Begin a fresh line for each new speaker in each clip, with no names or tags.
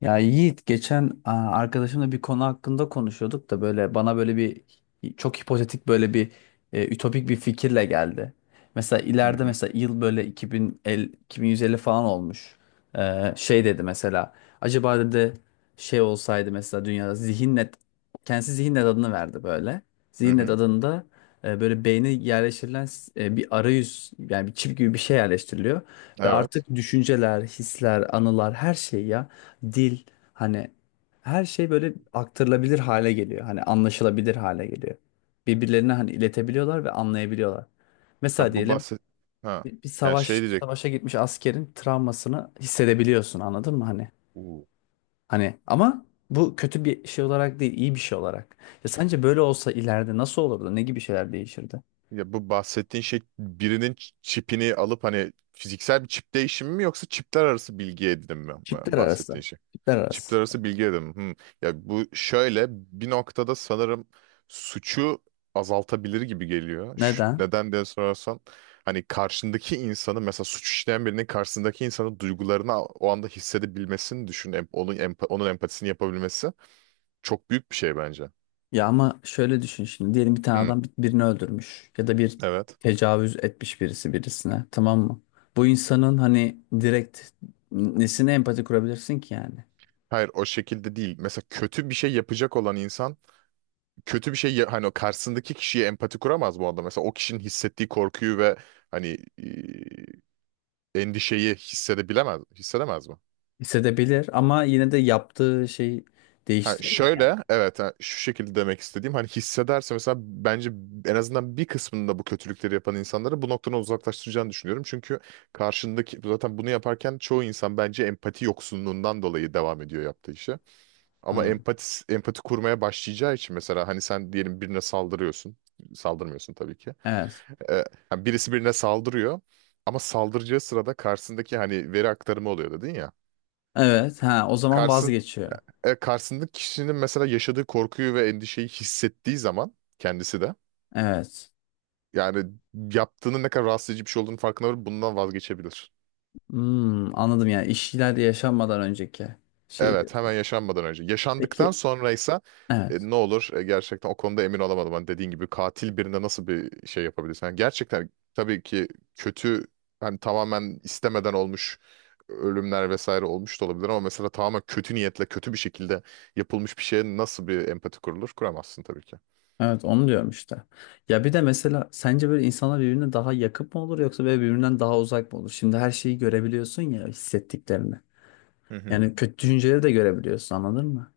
Ya Yiğit geçen arkadaşımla bir konu hakkında konuşuyorduk da böyle bana böyle bir çok hipotetik böyle bir e, ütopik bir fikirle geldi. Mesela
Hı
ileride
hı.
mesela yıl böyle 2050, 2150 falan olmuş. Şey dedi mesela, acaba dedi şey olsaydı mesela dünyada zihinnet, kendisi zihinnet adını verdi böyle.
Hı
Zihinnet
hı.
adında böyle beyne yerleştirilen bir arayüz, yani bir çip gibi bir şey yerleştiriliyor. Ve
Evet.
artık düşünceler, hisler, anılar, her şey ya, dil, hani, her şey böyle aktarılabilir hale geliyor. Hani anlaşılabilir hale geliyor. Birbirlerine hani iletebiliyorlar ve anlayabiliyorlar. Mesela
Ha, bu
diyelim
bahset ha.
bir
Yani
savaş
şey diyecek.
savaşa gitmiş askerin travmasını hissedebiliyorsun, anladın mı hani?
Uu.
Hani ama bu kötü bir şey olarak değil, iyi bir şey olarak. Ya sence böyle olsa ileride nasıl olurdu? Ne gibi şeyler değişirdi?
Ya bu bahsettiğin şey birinin çipini alıp hani fiziksel bir çip değişimi mi yoksa çipler arası bilgi edinim mi bu
Çiftler arası.
bahsettiğin şey?
Çiftler arası.
Çipler arası bilgi edinim. Hı. Ya bu şöyle bir noktada sanırım suçu azaltabilir gibi geliyor.
Neden?
Neden diye sorarsan hani karşındaki insanı mesela suç işleyen birinin karşısındaki insanın duygularını o anda hissedebilmesini düşün. Onun, onun empatisini yapabilmesi. Çok büyük bir şey bence.
Ya ama şöyle düşün şimdi, diyelim bir tane
Hı,
adam birini öldürmüş ya da bir
evet.
tecavüz etmiş birisi birisine, tamam mı? Bu insanın hani direkt nesine empati kurabilirsin ki yani?
Hayır, o şekilde değil. Mesela kötü bir şey yapacak olan insan kötü bir şey hani o karşısındaki kişiye empati kuramaz bu arada. Mesela o kişinin hissettiği korkuyu ve hani endişeyi hissedemez mi?
Hissedebilir ama yine de yaptığı şey
Ha,
değiştirir mi yani?
şöyle evet, ha, şu şekilde demek istediğim hani hissederse mesela bence en azından bir kısmında bu kötülükleri yapan insanları bu noktadan uzaklaştıracağını düşünüyorum. Çünkü karşındaki zaten bunu yaparken çoğu insan bence empati yoksunluğundan dolayı devam ediyor yaptığı işe. Ama
Hmm.
empati kurmaya başlayacağı için mesela hani sen diyelim birine saldırıyorsun. Saldırmıyorsun tabii ki.
Evet.
Ee, Hani birisi birine saldırıyor ama saldıracağı sırada karşısındaki hani veri aktarımı oluyor dedin ya.
Evet, ha o zaman
Karşısın,
vazgeçiyor.
Karşısındaki kişinin mesela yaşadığı korkuyu ve endişeyi hissettiği zaman kendisi de
Evet.
yani yaptığının ne kadar rahatsız edici bir şey olduğunu farkına varıp bundan vazgeçebilir.
Hmm, anladım, yani işler yaşanmadan önceki şey
Evet,
diyorsun.
hemen yaşanmadan önce. Yaşandıktan
Peki,
sonraysa
evet.
ne olur? Gerçekten o konuda emin olamadım. Hani dediğin gibi katil birine nasıl bir şey yapabilirsin? Yani gerçekten tabii ki kötü, hani tamamen istemeden olmuş ölümler vesaire olmuş da olabilir ama mesela tamamen kötü niyetle kötü bir şekilde yapılmış bir şeye nasıl bir empati kurulur? Kuramazsın tabii ki.
Evet, onu diyorum işte. Ya bir de mesela sence böyle insanlar birbirine daha yakın mı olur yoksa böyle birbirinden daha uzak mı olur? Şimdi her şeyi görebiliyorsun ya, hissettiklerini.
Hı hı.
Yani kötü düşünceleri de görebiliyorsun, anladın mı?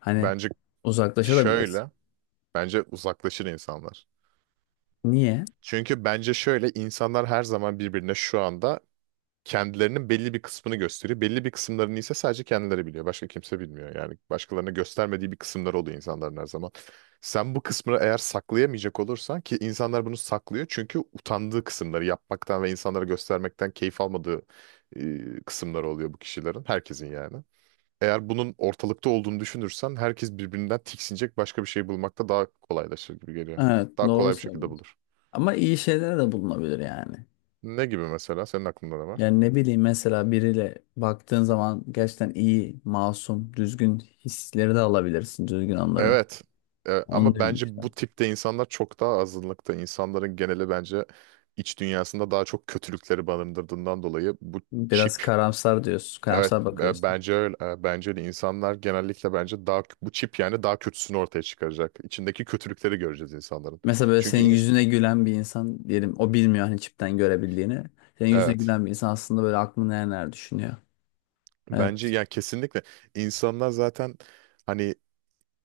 Hani
Bence
uzaklaşabilirsin.
şöyle, bence uzaklaşır insanlar.
Niye?
Çünkü bence şöyle, insanlar her zaman birbirine şu anda kendilerinin belli bir kısmını gösteriyor. Belli bir kısımlarını ise sadece kendileri biliyor. Başka kimse bilmiyor. Yani başkalarına göstermediği bir kısımları oluyor insanların her zaman. Sen bu kısmını eğer saklayamayacak olursan, ki insanlar bunu saklıyor çünkü utandığı kısımları yapmaktan ve insanlara göstermekten keyif almadığı kısımları oluyor bu kişilerin. Herkesin yani. Eğer bunun ortalıkta olduğunu düşünürsen, herkes birbirinden tiksinecek başka bir şey bulmakta daha kolaylaşır gibi geliyor.
Evet,
Daha
doğru
kolay bir şekilde
söylüyorsun.
bulur.
Ama iyi şeyler de bulunabilir yani.
Ne gibi mesela? Senin aklında ne var?
Yani ne bileyim, mesela biriyle baktığın zaman gerçekten iyi, masum, düzgün hisleri de alabilirsin, düzgün anları.
Evet.
Onu
Ama
diyorum işte.
bence bu tipte insanlar çok daha azınlıkta. İnsanların geneli bence iç dünyasında daha çok kötülükleri barındırdığından dolayı bu
Biraz
çip,
karamsar diyorsun,
evet,
karamsar bakıyorsun.
bence öyle. Bence de insanlar genellikle bence daha bu çip yani daha kötüsünü ortaya çıkaracak. İçindeki kötülükleri göreceğiz insanların.
Mesela böyle
Çünkü
senin
ins-
yüzüne gülen bir insan diyelim, o bilmiyor hani çipten görebildiğini. Senin yüzüne
evet,
gülen bir insan aslında böyle aklını neler neler düşünüyor.
bence
Evet.
yani kesinlikle insanlar zaten hani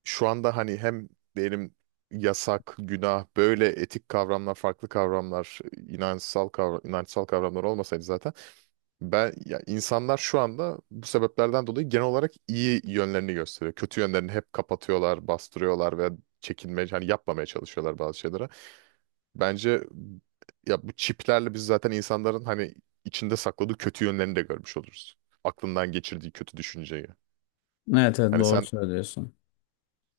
şu anda hani hem diyelim yasak, günah, böyle etik kavramlar, farklı kavramlar, inançsal kavramlar olmasaydı zaten ben ya insanlar şu anda bu sebeplerden dolayı genel olarak iyi yönlerini gösteriyor. Kötü yönlerini hep kapatıyorlar, bastırıyorlar ve çekinmeye, hani yapmamaya çalışıyorlar bazı şeylere. Bence ya bu çiplerle biz zaten insanların hani içinde sakladığı kötü yönlerini de görmüş oluruz. Aklından geçirdiği kötü düşünceyi.
Evet, evet,
Hani
doğru söylüyorsun.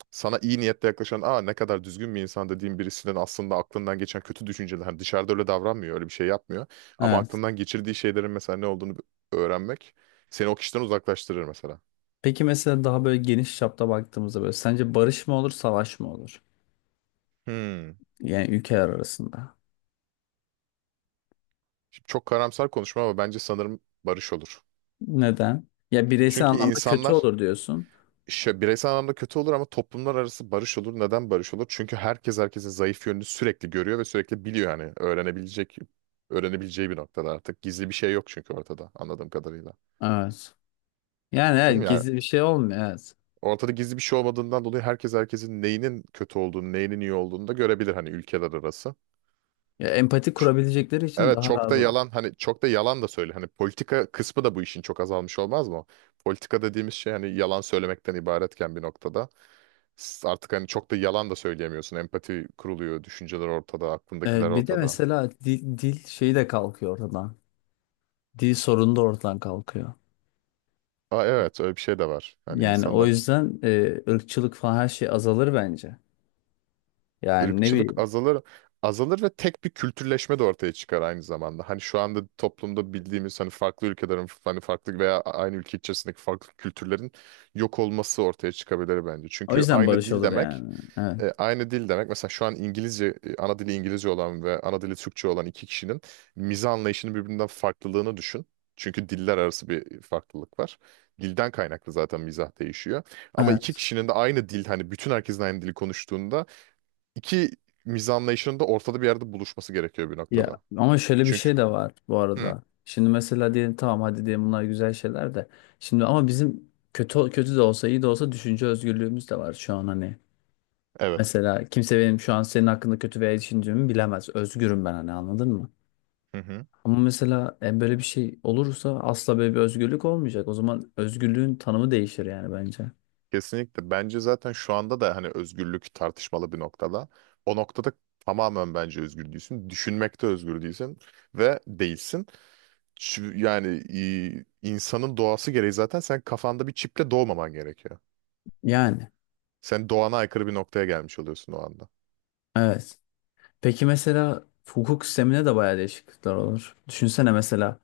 sana iyi niyetle yaklaşan, aa, ne kadar düzgün bir insan dediğin birisinin aslında aklından geçen kötü düşünceler, hani dışarıda öyle davranmıyor, öyle bir şey yapmıyor ama
Evet.
aklından geçirdiği şeylerin mesela ne olduğunu öğrenmek seni o kişiden uzaklaştırır mesela.
Peki mesela daha böyle geniş çapta baktığımızda böyle sence barış mı olur savaş mı olur?
Hmm.
Yani ülkeler arasında.
Şimdi çok karamsar konuşma ama bence sanırım barış olur.
Neden? Ya bireysel
Çünkü
anlamda kötü
insanlar
olur diyorsun.
bireysel anlamda kötü olur ama toplumlar arası barış olur. Neden barış olur? Çünkü herkes herkesin zayıf yönünü sürekli görüyor ve sürekli biliyor, yani öğrenebileceği bir noktada artık. Gizli bir şey yok çünkü ortada, anladığım kadarıyla.
Evet. Yani
Değil
evet,
mi? Yani
gizli bir şey olmuyor, evet.
ortada gizli bir şey olmadığından dolayı herkes herkesin neyinin kötü olduğunu, neyinin iyi olduğunu da görebilir hani, ülkeler arası.
Ya empati
Ç-
kurabilecekleri için
Evet,
daha
çok
rahat
da
olur.
yalan, hani çok da yalan da söyle. Hani politika kısmı da bu işin çok azalmış olmaz mı? Politika dediğimiz şey hani yalan söylemekten ibaretken, bir noktada artık hani çok da yalan da söyleyemiyorsun. Empati kuruluyor, düşünceler ortada,
Evet,
aklındakiler
bir de
ortada.
mesela dil şeyi de kalkıyor ortadan. Dil sorunu da ortadan kalkıyor.
Aa, evet, öyle bir şey de var. Hani
Yani o
insanlar,
yüzden ırkçılık falan her şey azalır bence. Yani ne
ırkçılık
bileyim.
azalır. Azalır ve tek bir kültürleşme de ortaya çıkar aynı zamanda. Hani şu anda toplumda bildiğimiz hani farklı ülkelerin, hani farklı veya aynı ülke içerisindeki farklı kültürlerin yok olması ortaya çıkabilir bence.
O
Çünkü
yüzden barış olur yani. Evet.
aynı dil demek mesela, şu an İngilizce, ana dili İngilizce olan ve ana dili Türkçe olan iki kişinin mizah anlayışının birbirinden farklılığını düşün. Çünkü diller arası bir farklılık var. Dilden kaynaklı zaten mizah değişiyor. Ama iki
Evet.
kişinin de aynı dil, hani bütün herkesin aynı dili konuştuğunda İki mizah anlayışının da ortada bir yerde buluşması gerekiyor bir
Ya
noktada.
ama şöyle bir
Çünkü
şey de var bu
Hı,
arada. Şimdi mesela diyelim, tamam hadi diyelim bunlar güzel şeyler de. Şimdi ama bizim kötü kötü de olsa iyi de olsa düşünce özgürlüğümüz de var şu an hani.
evet.
Mesela kimse benim şu an senin hakkında kötü veya iyi düşündüğümü bilemez. Özgürüm ben hani, anladın mı?
Hı hı.
Ama mesela böyle bir şey olursa asla böyle bir özgürlük olmayacak. O zaman özgürlüğün tanımı değişir yani bence.
Kesinlikle. Bence zaten şu anda da hani özgürlük tartışmalı bir noktada. O noktada tamamen bence özgür değilsin. Düşünmekte özgür değilsin ve değilsin. Yani insanın doğası gereği zaten sen kafanda bir çiple doğmaman gerekiyor.
Yani.
Sen doğana aykırı bir noktaya gelmiş oluyorsun o anda.
Evet. Peki mesela hukuk sistemine de bayağı değişiklikler olur. Düşünsene mesela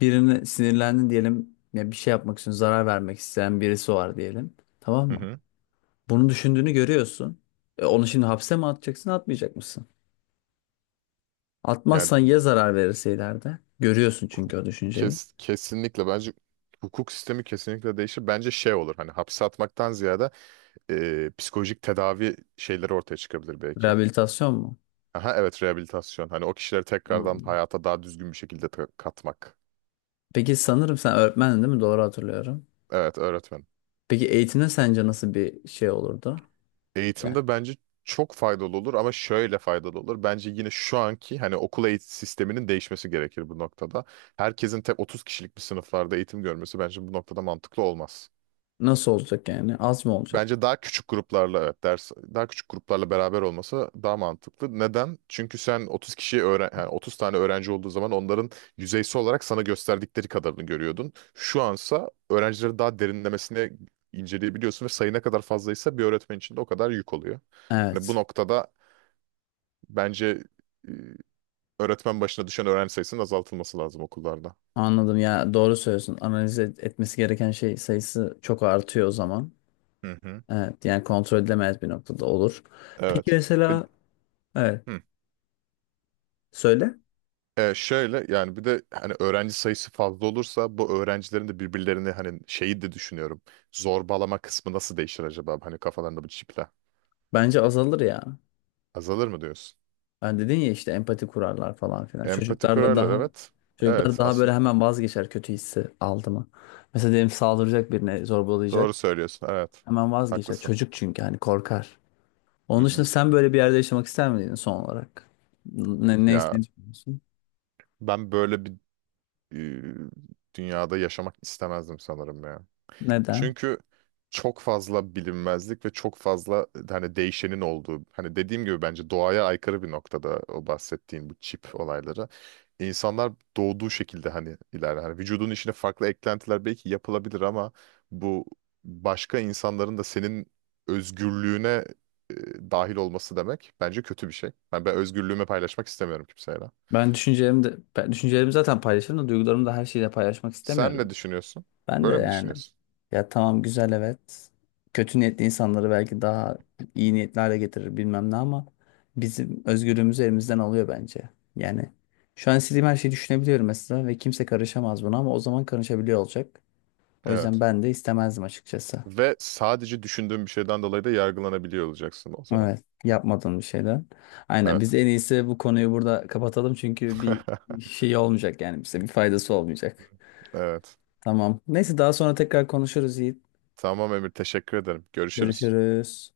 birine sinirlendin diyelim ya, bir şey yapmak için zarar vermek isteyen birisi var diyelim. Tamam
Hı
mı?
hı.
Bunu düşündüğünü görüyorsun. Onu şimdi hapse mi atacaksın, atmayacak mısın?
Yani
Atmazsan ya zarar verirse ileride? Görüyorsun çünkü o düşünceyi.
kesinlikle bence hukuk sistemi kesinlikle değişir. Bence şey olur, hani hapse atmaktan ziyade psikolojik tedavi şeyleri ortaya çıkabilir belki.
Rehabilitasyon mu?
Aha, evet, rehabilitasyon. Hani o kişileri tekrardan
Hmm.
hayata daha düzgün bir şekilde katmak.
Peki sanırım sen öğretmendin, değil mi? Doğru hatırlıyorum.
Evet, öğretmen.
Peki eğitimde sence nasıl bir şey olurdu? Yani
Eğitimde bence çok faydalı olur ama şöyle faydalı olur. Bence yine şu anki hani okul eğitim sisteminin değişmesi gerekir bu noktada. Herkesin tek 30 kişilik bir sınıflarda eğitim görmesi bence bu noktada mantıklı olmaz.
nasıl olacak yani? Az mı olacak?
Bence daha küçük gruplarla, evet, ders daha küçük gruplarla beraber olması daha mantıklı. Neden? Çünkü sen 30 kişiyi öğren, yani 30 tane öğrenci olduğu zaman onların yüzeysel olarak sana gösterdikleri kadarını görüyordun. Şu ansa öğrencileri daha derinlemesine inceleyebiliyorsun ve sayı ne kadar fazlaysa bir öğretmen için de o kadar yük oluyor. Yani bu
Evet.
noktada bence e, öğretmen başına düşen öğrenci sayısının azaltılması lazım okullarda.
Anladım, ya doğru söylüyorsun. Etmesi gereken şey sayısı çok artıyor o zaman.
Hı hı.
Evet yani kontrol edilemez bir noktada olur. Peki
Evet. Bir,
mesela, evet
hı.
söyle.
Şöyle yani, bir de hani öğrenci sayısı fazla olursa bu öğrencilerin de birbirlerini hani şeyi de düşünüyorum. Zorbalama kısmı nasıl değişir acaba? Hani kafalarında bu çiple.
Bence azalır ya.
Azalır mı diyorsun?
Ben dedin ya işte empati kurarlar falan filan.
Empati
Çocuklarda
kurarlar,
daha,
evet.
çocuklar
Evet,
daha böyle
aslında
hemen vazgeçer kötü hissi aldı mı? Mesela diyelim saldıracak birine, zorbalayacak.
doğru söylüyorsun, evet.
Hemen vazgeçer.
Haklısın.
Çocuk çünkü hani korkar.
Hı
Onun dışında
hı.
sen böyle bir yerde yaşamak ister miydin son olarak? Ne
Ya
düşünüyorsun?
ben böyle bir e, dünyada yaşamak istemezdim sanırım ya.
Neden?
Çünkü çok fazla bilinmezlik ve çok fazla hani değişenin olduğu, hani dediğim gibi bence doğaya aykırı bir noktada o bahsettiğin bu çip olayları. İnsanlar doğduğu şekilde hani ilerler. Hani vücudun içine farklı eklentiler belki yapılabilir ama bu başka insanların da senin özgürlüğüne e, dahil olması demek bence kötü bir şey. Yani ben özgürlüğümü paylaşmak istemiyorum kimseyle.
Ben düşüncelerimi zaten paylaşırım da duygularımı da her şeyle paylaşmak
Sen
istemiyorum.
ne düşünüyorsun?
Ben de
Böyle mi
yani,
düşünüyorsun?
ya tamam güzel, evet. Kötü niyetli insanları belki daha iyi niyetli hale getirir bilmem ne ama bizim özgürlüğümüzü elimizden alıyor bence. Yani şu an istediğim her şeyi düşünebiliyorum mesela ve kimse karışamaz buna, ama o zaman karışabiliyor olacak. O yüzden
Evet.
ben de istemezdim açıkçası.
Ve sadece düşündüğün bir şeyden dolayı da yargılanabiliyor olacaksın o zaman.
Evet, yapmadığım bir şeyden. Aynen, biz
Evet.
en iyisi bu konuyu burada kapatalım çünkü bir şey olmayacak yani, bize bir faydası olmayacak.
Evet.
Tamam. Neyse, daha sonra tekrar konuşuruz Yiğit.
Tamam Emir, teşekkür ederim. Görüşürüz.
Görüşürüz.